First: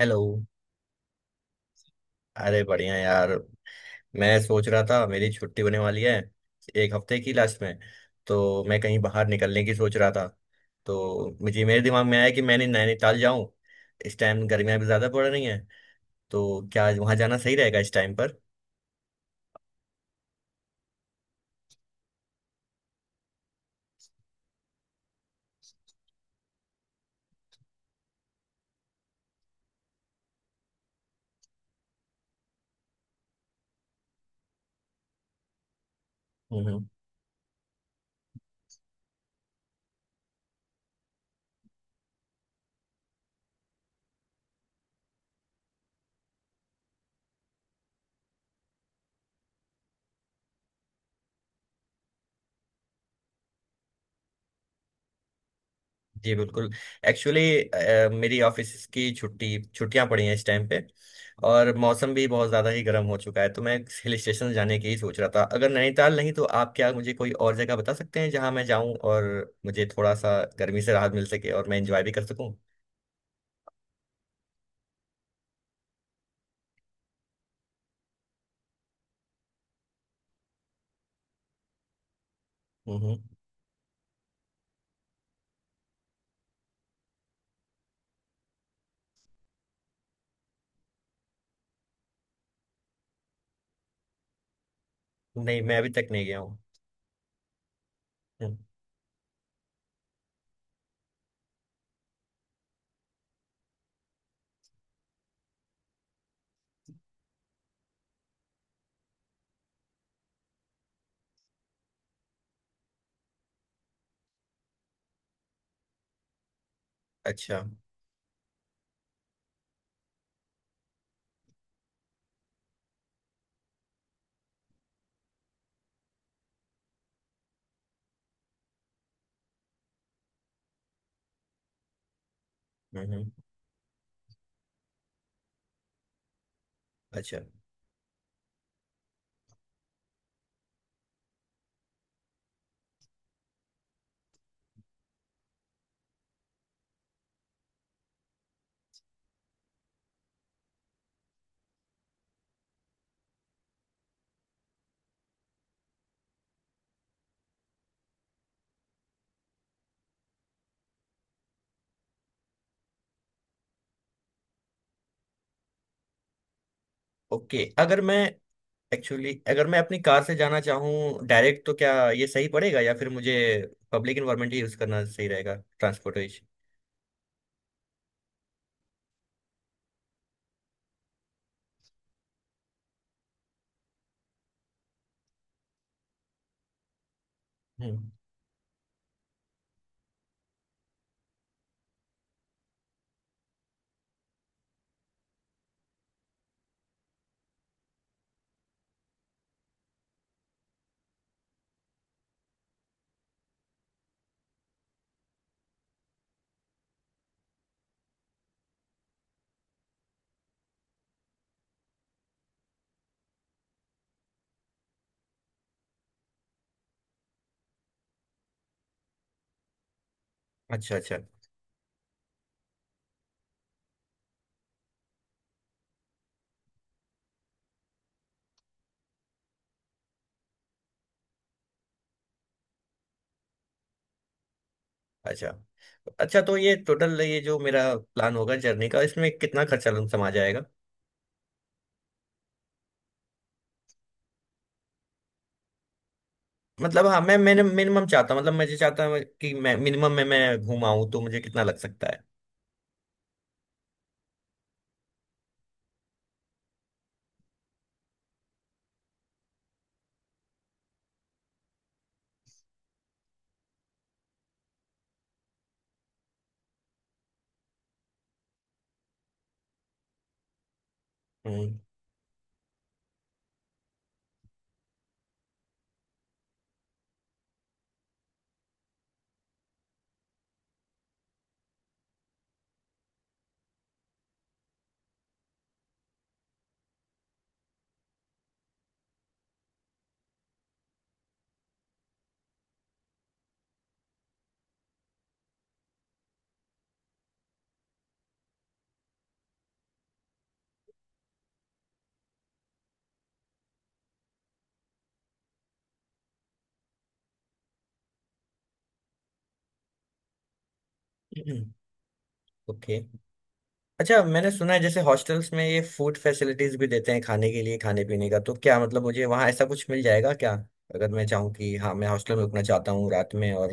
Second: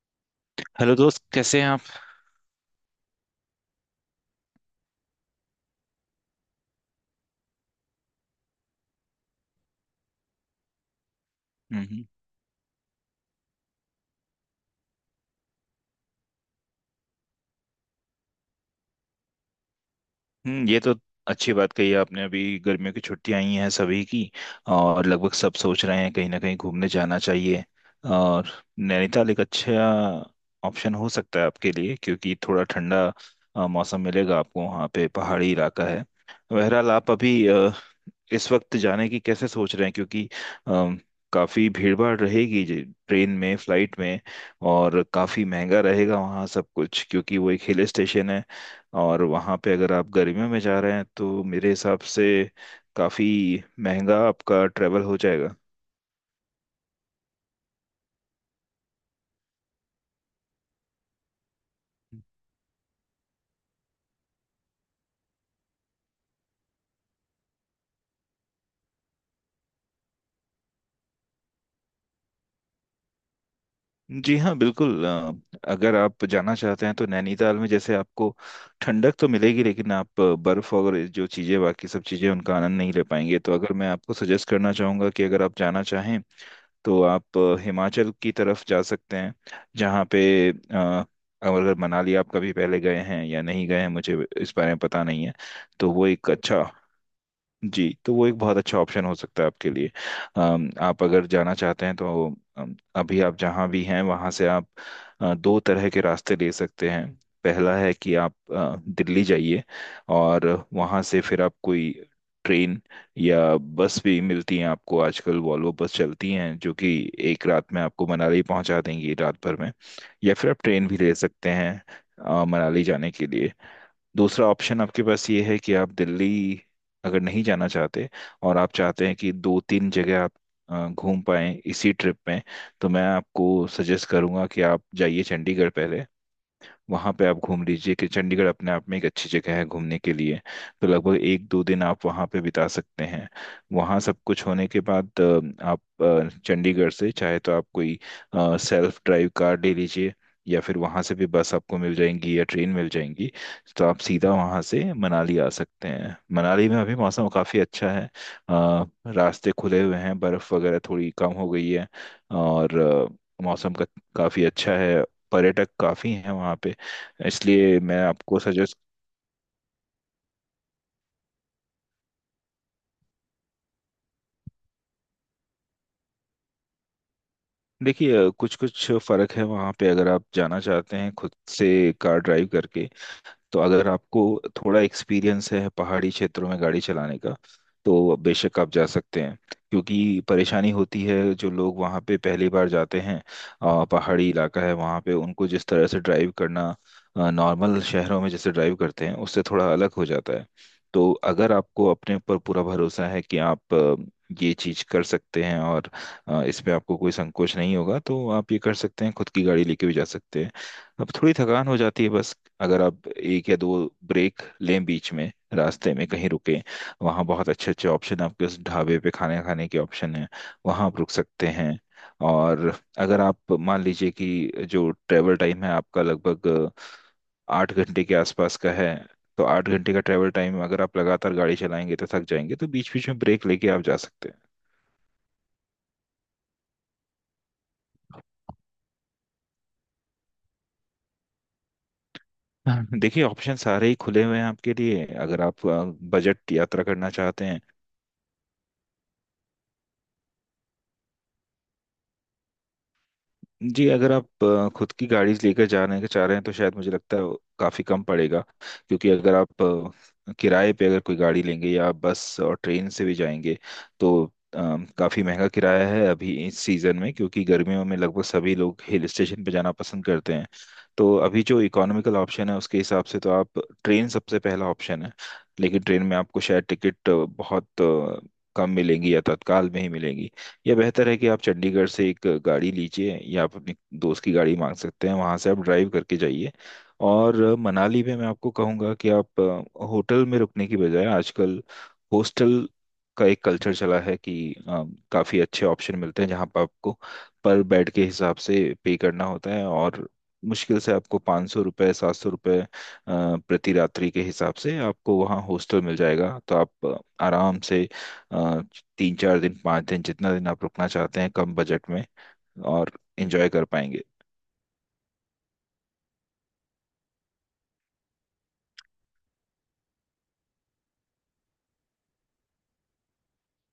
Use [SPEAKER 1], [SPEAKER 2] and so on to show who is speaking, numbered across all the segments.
[SPEAKER 1] Hello.
[SPEAKER 2] Hello दोस्त, कैसे हैं आप?
[SPEAKER 1] अरे बढ़िया यार। मैं सोच रहा था मेरी छुट्टी होने वाली है, 1 हफ्ते की लास्ट में, तो मैं कहीं बाहर निकलने की सोच रहा था। तो मुझे मेरे
[SPEAKER 2] हम्म
[SPEAKER 1] दिमाग में आया कि मैंने नैनीताल जाऊं। इस टाइम गर्मियां भी ज़्यादा पड़ रही हैं, तो क्या वहां जाना सही रहेगा इस टाइम
[SPEAKER 2] हम्म, ये तो अच्छी बात कही आपने। अभी गर्मियों की छुट्टियां आई हैं सभी की, और लगभग सब सोच रहे हैं कहीं ना कहीं घूमने जाना चाहिए। और नैनीताल एक अच्छा ऑप्शन हो सकता है आपके लिए, क्योंकि थोड़ा ठंडा मौसम मिलेगा आपको, वहाँ पे पहाड़ी इलाका है।
[SPEAKER 1] पर?
[SPEAKER 2] बहरहाल, आप अभी इस वक्त जाने की कैसे सोच रहे हैं, क्योंकि अम, काफी भीड़ भाड़ रहेगी, ट्रेन में, फ्लाइट में, और काफी महंगा रहेगा वहाँ सब कुछ, क्योंकि वो एक हिल स्टेशन है। और वहाँ पे अगर आप गर्मियों में जा रहे हैं, तो मेरे हिसाब से काफी महंगा आपका ट्रेवल हो जाएगा।
[SPEAKER 1] जी बिल्कुल। एक्चुअली मेरी ऑफिस की छुट्टी छुट्टियां पड़ी हैं इस टाइम पे, और मौसम भी बहुत ज़्यादा ही गर्म हो चुका है, तो मैं हिल स्टेशन जाने की ही सोच रहा था। अगर नैनीताल नहीं तो आप क्या मुझे कोई और जगह बता सकते हैं जहां मैं जाऊं और मुझे थोड़ा सा गर्मी से राहत मिल सके और मैं एंजॉय भी कर सकूं?
[SPEAKER 2] जी हाँ, बिल्कुल। अगर आप जाना चाहते हैं तो नैनीताल में जैसे आपको ठंडक तो मिलेगी, लेकिन आप बर्फ़ और ये जो चीज़ें, बाकी सब चीज़ें, उनका आनंद नहीं ले
[SPEAKER 1] हम्म।
[SPEAKER 2] पाएंगे। तो अगर मैं आपको सजेस्ट करना चाहूँगा कि अगर आप जाना चाहें तो आप हिमाचल की तरफ जा सकते हैं, जहाँ पे अगर मनाली आप कभी पहले गए हैं या नहीं गए हैं, मुझे इस बारे में पता नहीं है।
[SPEAKER 1] नहीं, मैं अभी
[SPEAKER 2] तो वो
[SPEAKER 1] तक नहीं
[SPEAKER 2] एक
[SPEAKER 1] गया हूँ।
[SPEAKER 2] अच्छा, जी तो वो एक बहुत
[SPEAKER 1] हम्म,
[SPEAKER 2] अच्छा ऑप्शन हो सकता है आपके लिए। आप अगर जाना चाहते हैं तो अभी आप जहाँ भी हैं वहाँ से आप दो तरह के रास्ते ले सकते हैं। पहला है कि आप दिल्ली जाइए, और वहाँ से फिर आप कोई ट्रेन या बस भी मिलती है आपको, आजकल वॉल्वो बस चलती हैं जो कि एक
[SPEAKER 1] अच्छा।
[SPEAKER 2] रात में आपको मनाली पहुँचा देंगी, रात भर में। या फिर आप ट्रेन भी ले सकते हैं मनाली जाने के लिए। दूसरा ऑप्शन आपके पास ये है कि आप दिल्ली अगर नहीं जाना चाहते, और आप चाहते हैं कि दो तीन जगह आप घूम पाएं इसी ट्रिप में, तो मैं
[SPEAKER 1] हम्म।
[SPEAKER 2] आपको सजेस्ट करूंगा कि आप जाइए चंडीगढ़ पहले। वहाँ पे आप
[SPEAKER 1] अच्छा,
[SPEAKER 2] घूम लीजिए, कि चंडीगढ़ अपने आप में एक अच्छी जगह है घूमने के लिए। तो लगभग एक दो दिन आप वहाँ पे बिता सकते हैं। वहाँ सब कुछ होने के बाद आप चंडीगढ़ से, चाहे तो आप कोई सेल्फ ड्राइव कार ले लीजिए, या फिर वहाँ से भी बस आपको मिल जाएंगी या ट्रेन मिल जाएंगी। तो आप सीधा वहाँ से मनाली आ सकते हैं। मनाली में अभी मौसम काफ़ी अच्छा है, अ, रास्ते खुले हुए हैं, बर्फ़ वगैरह थोड़ी कम हो गई है, और मौसम का काफ़ी अच्छा है, पर्यटक काफ़ी हैं वहाँ पे।
[SPEAKER 1] ओके।
[SPEAKER 2] इसलिए
[SPEAKER 1] अगर
[SPEAKER 2] मैं
[SPEAKER 1] मैं,
[SPEAKER 2] आपको सजेस्ट,
[SPEAKER 1] एक्चुअली अगर मैं अपनी कार से जाना चाहूँ डायरेक्ट तो क्या ये सही पड़ेगा या फिर मुझे पब्लिक इन्वायरमेंट ही यूज़ करना सही रहेगा, ट्रांसपोर्टेशन?
[SPEAKER 2] देखिए कुछ कुछ फर्क है वहाँ पे। अगर आप जाना चाहते हैं खुद से कार ड्राइव करके, तो अगर आपको थोड़ा एक्सपीरियंस है पहाड़ी क्षेत्रों में गाड़ी चलाने का,
[SPEAKER 1] हम्म।
[SPEAKER 2] तो बेशक आप जा सकते हैं। क्योंकि परेशानी होती है जो लोग वहाँ पे पहली बार जाते हैं, पहाड़ी इलाका है वहाँ पे, उनको जिस तरह से ड्राइव करना नॉर्मल शहरों में जैसे ड्राइव करते हैं, उससे थोड़ा अलग हो जाता है। तो अगर आपको अपने ऊपर पूरा भरोसा है कि आप ये चीज कर सकते हैं, और इसमें आपको कोई संकोच नहीं होगा, तो आप ये कर सकते हैं, खुद की गाड़ी लेके भी जा सकते हैं। अब थोड़ी थकान हो जाती है बस। अगर आप एक या दो ब्रेक लें, बीच में रास्ते में कहीं रुकें, वहाँ बहुत अच्छे अच्छे ऑप्शन हैं आपके, उस ढाबे पे खाने खाने के ऑप्शन हैं, वहाँ
[SPEAKER 1] अच्छा
[SPEAKER 2] आप रुक
[SPEAKER 1] अच्छा।
[SPEAKER 2] सकते हैं। और अगर आप मान लीजिए कि जो ट्रैवल टाइम है आपका, लगभग आठ घंटे के आसपास का है, तो आठ घंटे का ट्रैवल टाइम अगर आप लगातार गाड़ी चलाएंगे तो थक जाएंगे, तो बीच बीच में ब्रेक लेके आप जा सकते हैं।
[SPEAKER 1] अच्छा अच्छा। तो ये टोटल, ये जो मेरा प्लान होगा जर्नी का, इसमें कितना खर्चा समा जाएगा?
[SPEAKER 2] हाँ, देखिए ऑप्शन सारे ही खुले हुए हैं आपके लिए। अगर आप बजट यात्रा
[SPEAKER 1] मतलब
[SPEAKER 2] करना
[SPEAKER 1] हाँ, मैं
[SPEAKER 2] चाहते हैं,
[SPEAKER 1] मैंने मिनिमम चाहता हूँ, मतलब मुझे चाहता हूँ कि मैं मिनिमम में मैं घूम आऊँ, तो मुझे कितना लग सकता है?
[SPEAKER 2] जी अगर आप खुद की गाड़ी लेकर जाने के चाह रहे हैं, तो शायद मुझे लगता है वो काफ़ी कम पड़ेगा। क्योंकि अगर आप किराए पे अगर कोई गाड़ी लेंगे, या आप बस और ट्रेन से भी जाएंगे, तो काफ़ी महंगा किराया है अभी इस सीज़न में, क्योंकि गर्मियों में लगभग सभी लोग हिल स्टेशन पे जाना पसंद करते हैं। तो अभी जो
[SPEAKER 1] हम्म।
[SPEAKER 2] इकोनॉमिकल ऑप्शन है उसके हिसाब से तो आप, ट्रेन सबसे पहला ऑप्शन है। लेकिन ट्रेन में आपको शायद टिकट बहुत कम मिलेंगी, या तत्काल में ही मिलेंगी। या बेहतर है कि आप चंडीगढ़ से एक गाड़ी लीजिए, या आप अपने दोस्त की गाड़ी मांग सकते हैं, वहां से आप ड्राइव करके जाइए। और मनाली में मैं आपको कहूँगा कि आप होटल में रुकने की बजाय, आजकल हॉस्टल का एक कल्चर चला है कि काफी अच्छे ऑप्शन मिलते हैं, जहाँ पर आपको पर बेड के हिसाब से पे करना होता है, और मुश्किल से आपको पाँच सौ रुपये, सात सौ रुपये प्रति रात्रि के हिसाब से आपको वहाँ हॉस्टल मिल जाएगा। तो आप आराम से तीन चार दिन, पाँच दिन, जितना दिन आप रुकना चाहते हैं, कम बजट में, और
[SPEAKER 1] ओके।
[SPEAKER 2] इंजॉय कर पाएंगे।
[SPEAKER 1] अच्छा, मैंने सुना है जैसे हॉस्टल्स में ये फूड फैसिलिटीज भी देते हैं खाने के लिए, खाने पीने का, तो क्या, मतलब मुझे वहाँ ऐसा कुछ मिल जाएगा क्या? अगर मैं चाहूँ कि हाँ मैं हॉस्टल में रुकना चाहता हूँ रात में, और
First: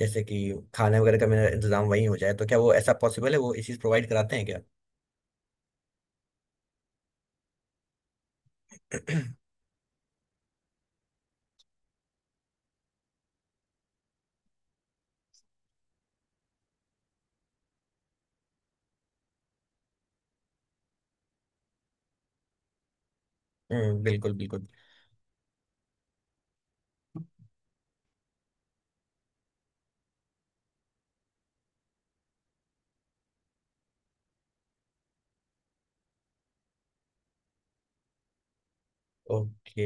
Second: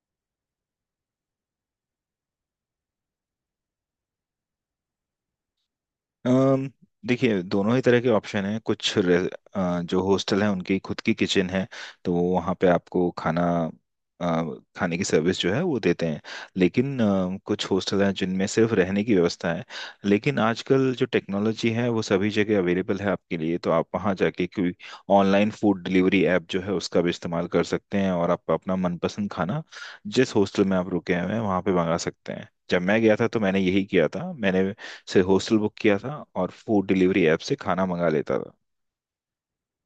[SPEAKER 1] जैसे कि खाने वगैरह का मेरा इंतजाम वहीं हो जाए, तो क्या वो ऐसा पॉसिबल है, वो इसी प्रोवाइड कराते हैं क्या?
[SPEAKER 2] अम, देखिए दोनों ही तरह के ऑप्शन हैं। कुछ जो हॉस्टल हैं, उनकी खुद की किचन है, तो वो वहाँ पे आपको खाना, अ, खाने की सर्विस जो है वो देते हैं। लेकिन कुछ हॉस्टल हैं जिनमें सिर्फ रहने की व्यवस्था है। लेकिन आजकल जो टेक्नोलॉजी है वो सभी जगह अवेलेबल है आपके लिए, तो आप
[SPEAKER 1] हम्म,
[SPEAKER 2] वहाँ
[SPEAKER 1] बिल्कुल
[SPEAKER 2] जाके
[SPEAKER 1] बिल्कुल
[SPEAKER 2] कोई ऑनलाइन फूड डिलीवरी ऐप जो है उसका भी इस्तेमाल कर सकते हैं, और आप अपना मनपसंद खाना जिस हॉस्टल में आप रुके हुए हैं वहाँ पे मंगा सकते हैं। जब मैं गया था तो मैंने यही किया था, मैंने से हॉस्टल बुक किया था और फूड डिलीवरी ऐप से खाना मंगा लेता था।
[SPEAKER 1] ओके।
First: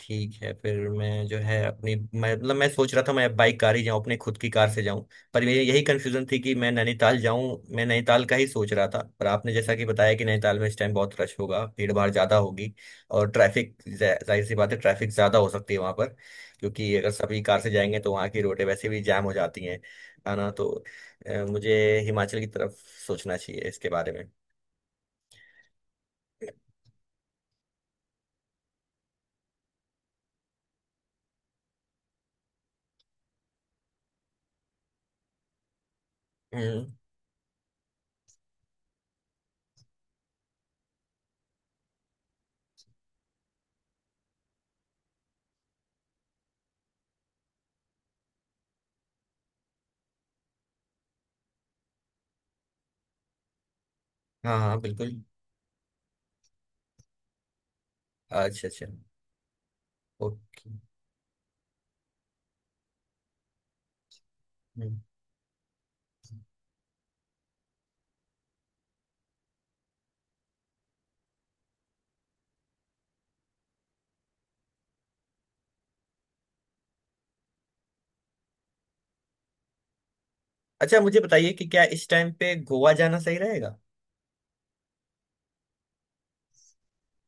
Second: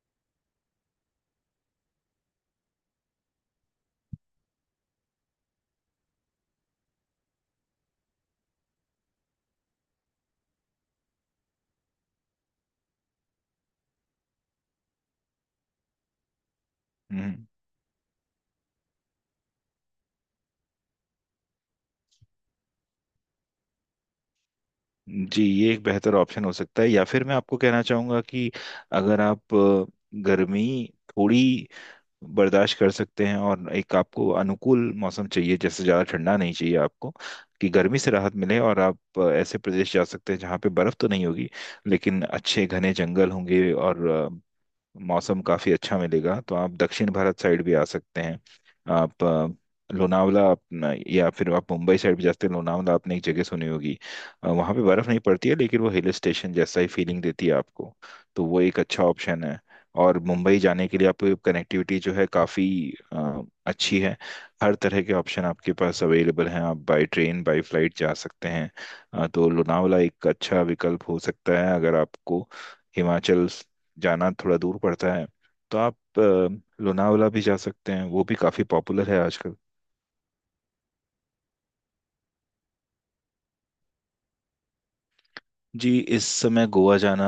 [SPEAKER 1] ठीक है, फिर मैं जो है अपनी, मैं मतलब मैं सोच रहा था मैं बाइक कार ही जाऊं, अपने खुद की कार से जाऊं। पर मेरी यही कंफ्यूजन थी कि मैं नैनीताल जाऊं, मैं नैनीताल का ही सोच रहा था, पर आपने जैसा कि बताया कि नैनीताल में इस टाइम बहुत रश होगा, भीड़ भाड़ ज्यादा होगी, और ट्रैफिक जाहिर सी बात है ट्रैफिक ज्यादा हो सकती है वहां पर, क्योंकि अगर सभी
[SPEAKER 2] हम्म,
[SPEAKER 1] कार से जाएंगे तो वहां की रोडें वैसे भी जैम हो जाती हैं। है ना? तो मुझे हिमाचल की तरफ सोचना चाहिए इसके बारे में।
[SPEAKER 2] जी ये एक बेहतर ऑप्शन हो सकता है। या फिर मैं आपको कहना चाहूँगा कि अगर आप गर्मी थोड़ी बर्दाश्त कर सकते हैं, और एक आपको अनुकूल मौसम चाहिए, जैसे ज़्यादा ठंडा नहीं चाहिए
[SPEAKER 1] हम्म।
[SPEAKER 2] आपको, कि गर्मी से राहत मिले, और आप ऐसे प्रदेश जा सकते हैं जहाँ पे बर्फ़ तो नहीं होगी, लेकिन अच्छे घने जंगल होंगे और मौसम काफ़ी अच्छा मिलेगा। तो आप दक्षिण भारत साइड भी आ सकते हैं। आप अ, लोनावला, अपना- या फिर आप मुंबई साइड भी जा सकते हैं। लोनावला आपने एक जगह सुनी होगी,
[SPEAKER 1] हाँ
[SPEAKER 2] वहाँ
[SPEAKER 1] हाँ,
[SPEAKER 2] पे बर्फ़ नहीं
[SPEAKER 1] बिल्कुल।
[SPEAKER 2] पड़ती है लेकिन वो हिल स्टेशन जैसा ही फीलिंग देती है आपको। तो वो
[SPEAKER 1] अच्छा
[SPEAKER 2] एक
[SPEAKER 1] अच्छा।
[SPEAKER 2] अच्छा ऑप्शन है। और मुंबई
[SPEAKER 1] ओके।
[SPEAKER 2] जाने के लिए आपको कनेक्टिविटी जो है, काफ़ी अच्छी है। हर
[SPEAKER 1] हम्म।
[SPEAKER 2] तरह के ऑप्शन आपके पास अवेलेबल हैं, आप बाई ट्रेन, बाई फ्लाइट जा सकते हैं। तो लोनावला एक अच्छा विकल्प हो सकता है। अगर आपको हिमाचल जाना थोड़ा दूर पड़ता है, तो आप लोनावला भी जा सकते हैं, वो भी काफ़ी पॉपुलर है आजकल।
[SPEAKER 1] अच्छा, मुझे बताइए कि क्या इस टाइम पे गोवा जाना सही रहेगा?
[SPEAKER 2] जी इस समय गोवा जाना,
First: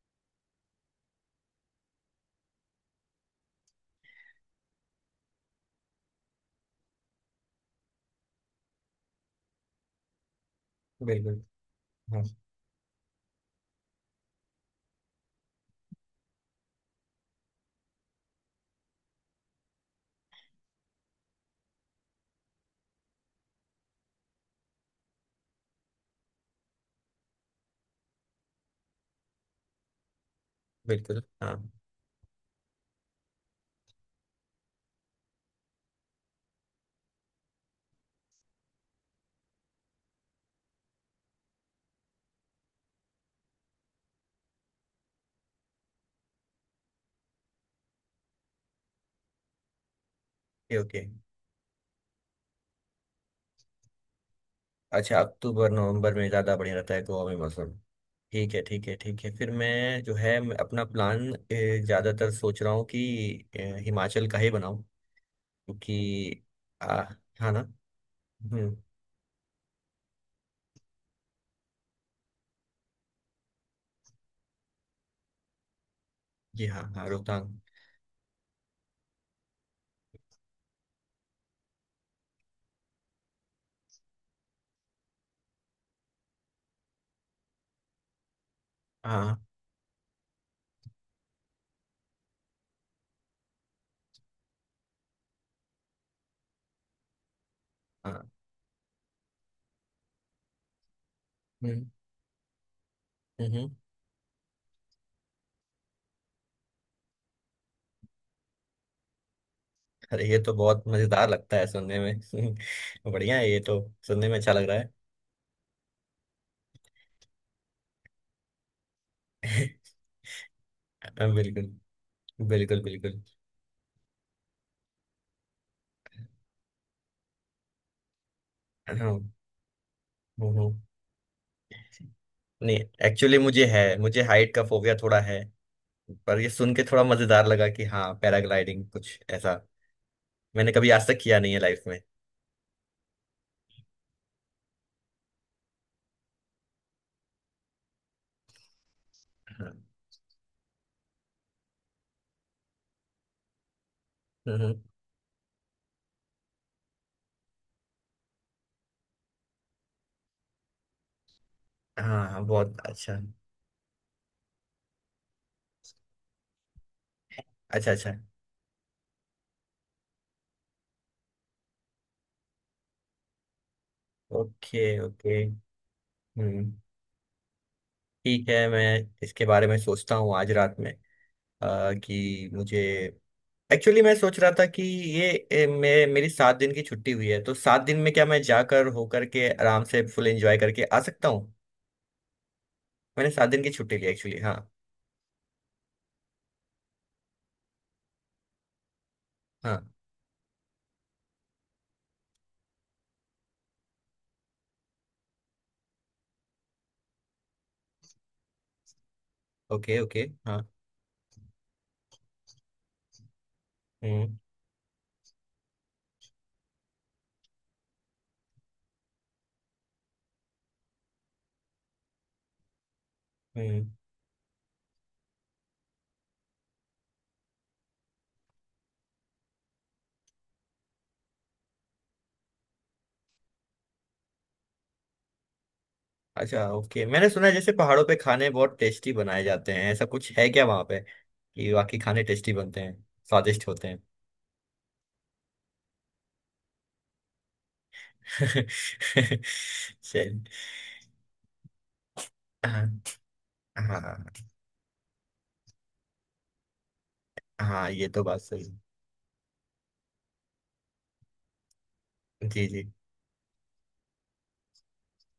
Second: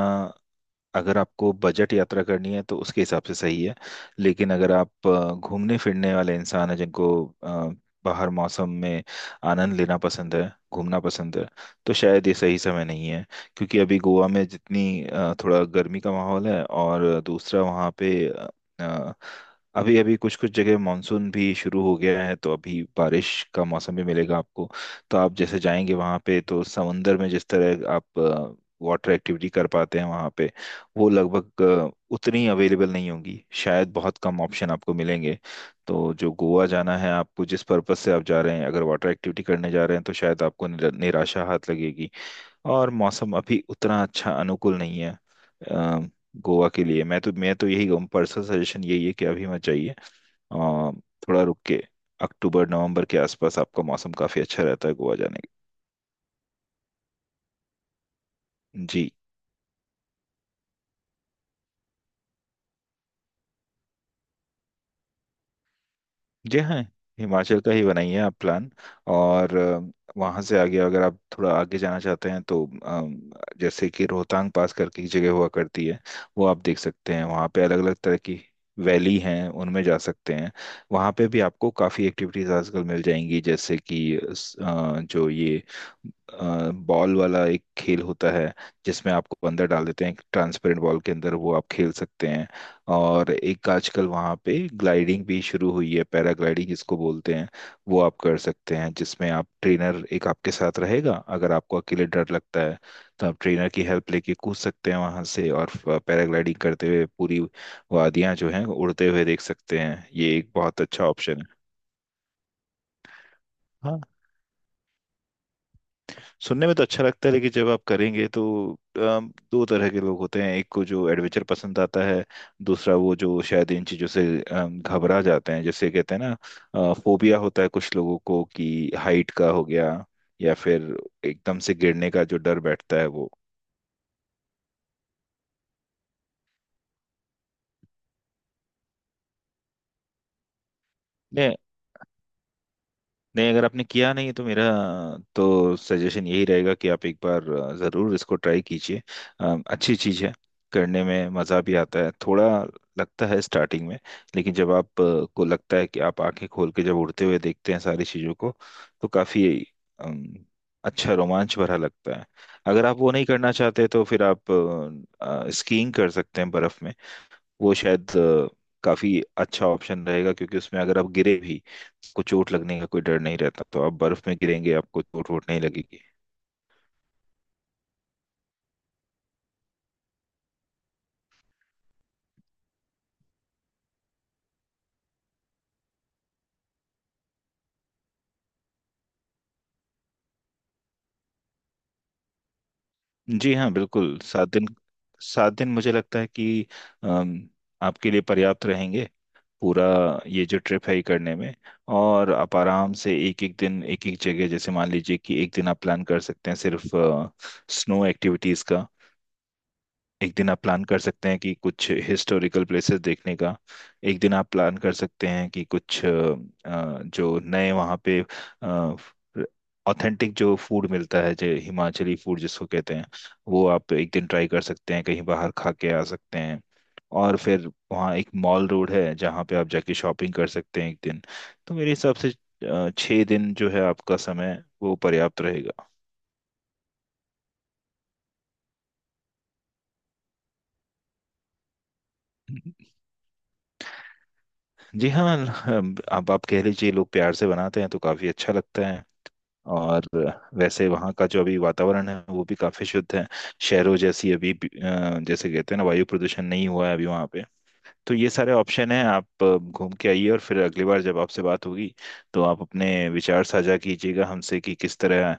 [SPEAKER 2] अगर आपको बजट यात्रा करनी है तो उसके हिसाब से सही है। लेकिन अगर आप घूमने फिरने वाले इंसान हैं, जिनको अ, बाहर मौसम में आनंद लेना पसंद है, घूमना
[SPEAKER 1] बिल्कुल।
[SPEAKER 2] पसंद है, तो
[SPEAKER 1] हाँ।
[SPEAKER 2] शायद ये सही समय नहीं है। क्योंकि अभी गोवा में जितनी थोड़ा गर्मी का माहौल है, और दूसरा वहाँ पे अभी अभी कुछ कुछ जगह मानसून भी शुरू हो गया है, तो अभी बारिश का मौसम भी मिलेगा आपको। तो आप जैसे जाएंगे वहाँ पे, तो समंदर में जिस तरह आप वाटर एक्टिविटी कर पाते हैं वहाँ पे, वो
[SPEAKER 1] बिल्कुल हाँ।
[SPEAKER 2] लगभग
[SPEAKER 1] ओके
[SPEAKER 2] उतनी अवेलेबल नहीं होंगी, शायद बहुत कम ऑप्शन आपको मिलेंगे। तो जो गोवा जाना है आपको, जिस पर्पस से आप जा रहे हैं, अगर वाटर एक्टिविटी करने जा रहे हैं तो शायद आपको निराशा हाथ लगेगी। और मौसम अभी उतना अच्छा अनुकूल नहीं है अ, गोवा के लिए। मैं तो यही कहूँ, पर्सनल सजेशन यही है कि अभी मत जाइए।
[SPEAKER 1] ओके।
[SPEAKER 2] थोड़ा रुक के अक्टूबर नवंबर के आसपास आपका मौसम काफी अच्छा रहता है गोवा
[SPEAKER 1] अच्छा,
[SPEAKER 2] जाने का।
[SPEAKER 1] अक्टूबर नवंबर में ज़्यादा बढ़िया रहता है गोवा में मौसम? ठीक है ठीक है
[SPEAKER 2] जी,
[SPEAKER 1] ठीक है, फिर मैं जो है मैं अपना प्लान ज़्यादातर सोच रहा हूँ कि हिमाचल का ही बनाऊँ। क्योंकि
[SPEAKER 2] जी हाँ,
[SPEAKER 1] आ, हाँ ना।
[SPEAKER 2] हिमाचल का ही बनाइए आप प्लान।
[SPEAKER 1] हम्म।
[SPEAKER 2] और वहां से आगे अगर आप थोड़ा आगे जाना चाहते हैं तो जैसे कि रोहतांग पास करके एक जगह हुआ करती है, वो आप
[SPEAKER 1] जी
[SPEAKER 2] देख
[SPEAKER 1] हाँ हाँ,
[SPEAKER 2] सकते हैं।
[SPEAKER 1] रोहतांग।
[SPEAKER 2] वहाँ पे अलग अलग तरह की वैली हैं, उनमें जा सकते हैं। वहाँ पे भी आपको काफ़ी एक्टिविटीज आजकल मिल जाएंगी, जैसे कि जो ये बॉल वाला एक खेल होता है जिसमें
[SPEAKER 1] हाँ।
[SPEAKER 2] आपको अंदर डाल देते हैं एक ट्रांसपेरेंट बॉल के अंदर, वो आप खेल सकते हैं। और एक आजकल वहाँ पे ग्लाइडिंग भी शुरू हुई है, पैराग्लाइडिंग जिसको बोलते हैं, वो आप
[SPEAKER 1] हाँ।
[SPEAKER 2] कर सकते हैं, जिसमें आप ट्रेनर एक आपके साथ रहेगा अगर आपको
[SPEAKER 1] हम्म।
[SPEAKER 2] अकेले डर लगता है। तो आप
[SPEAKER 1] हम्म
[SPEAKER 2] ट्रेनर
[SPEAKER 1] हम्म।
[SPEAKER 2] की हेल्प लेके कूद सकते हैं वहाँ से, और पैराग्लाइडिंग करते हुए पूरी वादियाँ जो हैं उड़ते हुए देख सकते हैं,
[SPEAKER 1] अरे
[SPEAKER 2] ये
[SPEAKER 1] ये
[SPEAKER 2] एक
[SPEAKER 1] तो
[SPEAKER 2] बहुत
[SPEAKER 1] बहुत
[SPEAKER 2] अच्छा
[SPEAKER 1] मज़ेदार
[SPEAKER 2] ऑप्शन
[SPEAKER 1] लगता है सुनने में। बढ़िया है ये तो।
[SPEAKER 2] है।
[SPEAKER 1] सुनने में अच्छा लग रहा है।
[SPEAKER 2] सुनने में तो अच्छा लगता है, लेकिन जब आप करेंगे तो, दो तरह के लोग होते हैं, एक को जो
[SPEAKER 1] हाँ,
[SPEAKER 2] एडवेंचर
[SPEAKER 1] बिल्कुल।
[SPEAKER 2] पसंद आता है,
[SPEAKER 1] बिल्कुल
[SPEAKER 2] दूसरा वो
[SPEAKER 1] बिल्कुल
[SPEAKER 2] जो शायद इन चीज़ों से घबरा जाते हैं। जैसे कहते हैं ना फोबिया होता है कुछ लोगों को, कि
[SPEAKER 1] हाँ।
[SPEAKER 2] हाइट का हो गया,
[SPEAKER 1] हम्म,
[SPEAKER 2] या
[SPEAKER 1] हम्म।
[SPEAKER 2] फिर एकदम से गिरने का जो डर
[SPEAKER 1] नहीं,
[SPEAKER 2] बैठता है वो।
[SPEAKER 1] एक्चुअली मुझे है, मुझे हाइट का फोबिया थोड़ा है। पर ये सुन के थोड़ा मजेदार लगा कि हाँ, पैराग्लाइडिंग कुछ ऐसा मैंने कभी आज तक किया नहीं है लाइफ में।
[SPEAKER 2] नहीं, अगर आपने किया नहीं तो मेरा तो सजेशन यही रहेगा कि आप एक बार ज़रूर इसको ट्राई कीजिए।
[SPEAKER 1] हाँ।
[SPEAKER 2] अच्छी चीज़ है, करने में मज़ा भी आता है, थोड़ा लगता है स्टार्टिंग में, लेकिन
[SPEAKER 1] हम्म,
[SPEAKER 2] जब
[SPEAKER 1] हम्म।
[SPEAKER 2] आप को लगता है कि आप आंखें खोल के जब उड़ते हुए देखते हैं सारी चीज़ों को, तो काफ़ी अम, अच्छा रोमांच भरा लगता है।
[SPEAKER 1] हाँ हाँ, बहुत
[SPEAKER 2] अगर आप वो
[SPEAKER 1] अच्छा।
[SPEAKER 2] नहीं करना चाहते तो फिर आप स्कीइंग कर सकते हैं बर्फ़ में, वो
[SPEAKER 1] अच्छा
[SPEAKER 2] शायद
[SPEAKER 1] अच्छा।
[SPEAKER 2] काफी अच्छा ऑप्शन रहेगा, क्योंकि उसमें अगर आप गिरे भी, आपको चोट लगने का कोई डर नहीं रहता, तो आप बर्फ में गिरेंगे
[SPEAKER 1] ओके
[SPEAKER 2] आपको चोट
[SPEAKER 1] ओके।
[SPEAKER 2] वोट नहीं लगेगी।
[SPEAKER 1] हम्म। ठीक है, मैं इसके बारे में सोचता हूँ आज रात में। कि मुझे, एक्चुअली मैं सोच रहा था कि ये मेरी 7 दिन की छुट्टी हुई है, तो 7 दिन में क्या मैं जाकर होकर के आराम से फुल एंजॉय करके आ सकता? मैंने सात
[SPEAKER 2] जी
[SPEAKER 1] दिन की
[SPEAKER 2] हाँ,
[SPEAKER 1] छुट्टी ली
[SPEAKER 2] बिल्कुल।
[SPEAKER 1] एक्चुअली,
[SPEAKER 2] सात
[SPEAKER 1] हाँ।
[SPEAKER 2] दिन, सात दिन मुझे लगता है कि अम, आपके लिए पर्याप्त रहेंगे, पूरा
[SPEAKER 1] हाँ।
[SPEAKER 2] ये जो ट्रिप है ये करने में। और आप आराम से एक एक दिन एक एक जगह, जैसे मान लीजिए कि एक दिन आप प्लान कर सकते हैं सिर्फ स्नो एक्टिविटीज का,
[SPEAKER 1] ओके ओके।
[SPEAKER 2] एक दिन आप
[SPEAKER 1] हाँ।
[SPEAKER 2] प्लान कर सकते हैं कि कुछ हिस्टोरिकल प्लेसेस देखने का, एक दिन
[SPEAKER 1] हम्म
[SPEAKER 2] आप प्लान कर सकते हैं कि कुछ जो नए वहाँ पे ऑथेंटिक जो फूड मिलता है, जो हिमाचली फूड जिसको कहते हैं, वो
[SPEAKER 1] हम्म।
[SPEAKER 2] आप एक दिन ट्राई कर सकते हैं, कहीं बाहर खा के आ सकते हैं। और फिर वहाँ एक मॉल रोड है जहाँ पे आप जाके शॉपिंग कर सकते हैं एक दिन। तो मेरे हिसाब से छः दिन जो है आपका समय वो पर्याप्त रहेगा।
[SPEAKER 1] अच्छा ओके, मैंने सुना है जैसे पहाड़ों पे खाने बहुत टेस्टी बनाए जाते हैं, ऐसा कुछ है क्या वहाँ पे कि वाकई खाने टेस्टी बनते हैं, स्वादिष्ट होते हैं?
[SPEAKER 2] जी हाँ, आप कह लीजिए, लोग प्यार से बनाते हैं तो काफी अच्छा लगता है। और
[SPEAKER 1] चल।
[SPEAKER 2] वैसे वहाँ का जो अभी वातावरण है वो भी काफी
[SPEAKER 1] हाँ
[SPEAKER 2] शुद्ध है, शहरों
[SPEAKER 1] हाँ।
[SPEAKER 2] जैसी अभी जैसे कहते हैं ना, वायु प्रदूषण नहीं हुआ है अभी वहाँ पे।
[SPEAKER 1] हाँ, ये
[SPEAKER 2] तो
[SPEAKER 1] तो
[SPEAKER 2] ये
[SPEAKER 1] बात
[SPEAKER 2] सारे
[SPEAKER 1] सही है।
[SPEAKER 2] ऑप्शन हैं, आप घूम के आइए, और फिर अगली बार जब आपसे बात होगी तो आप
[SPEAKER 1] जी जी।
[SPEAKER 2] अपने विचार साझा कीजिएगा हमसे कि किस तरह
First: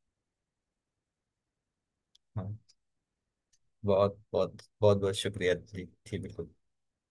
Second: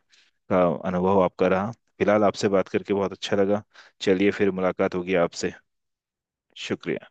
[SPEAKER 2] का अनुभव आपका रहा। फिलहाल आपसे
[SPEAKER 1] हाँ,
[SPEAKER 2] बात करके बहुत अच्छा लगा।
[SPEAKER 1] बहुत
[SPEAKER 2] चलिए, फिर
[SPEAKER 1] बहुत।
[SPEAKER 2] मुलाकात
[SPEAKER 1] बहुत बहुत
[SPEAKER 2] होगी आपसे।
[SPEAKER 1] शुक्रिया जी। जी बिल्कुल।
[SPEAKER 2] शुक्रिया।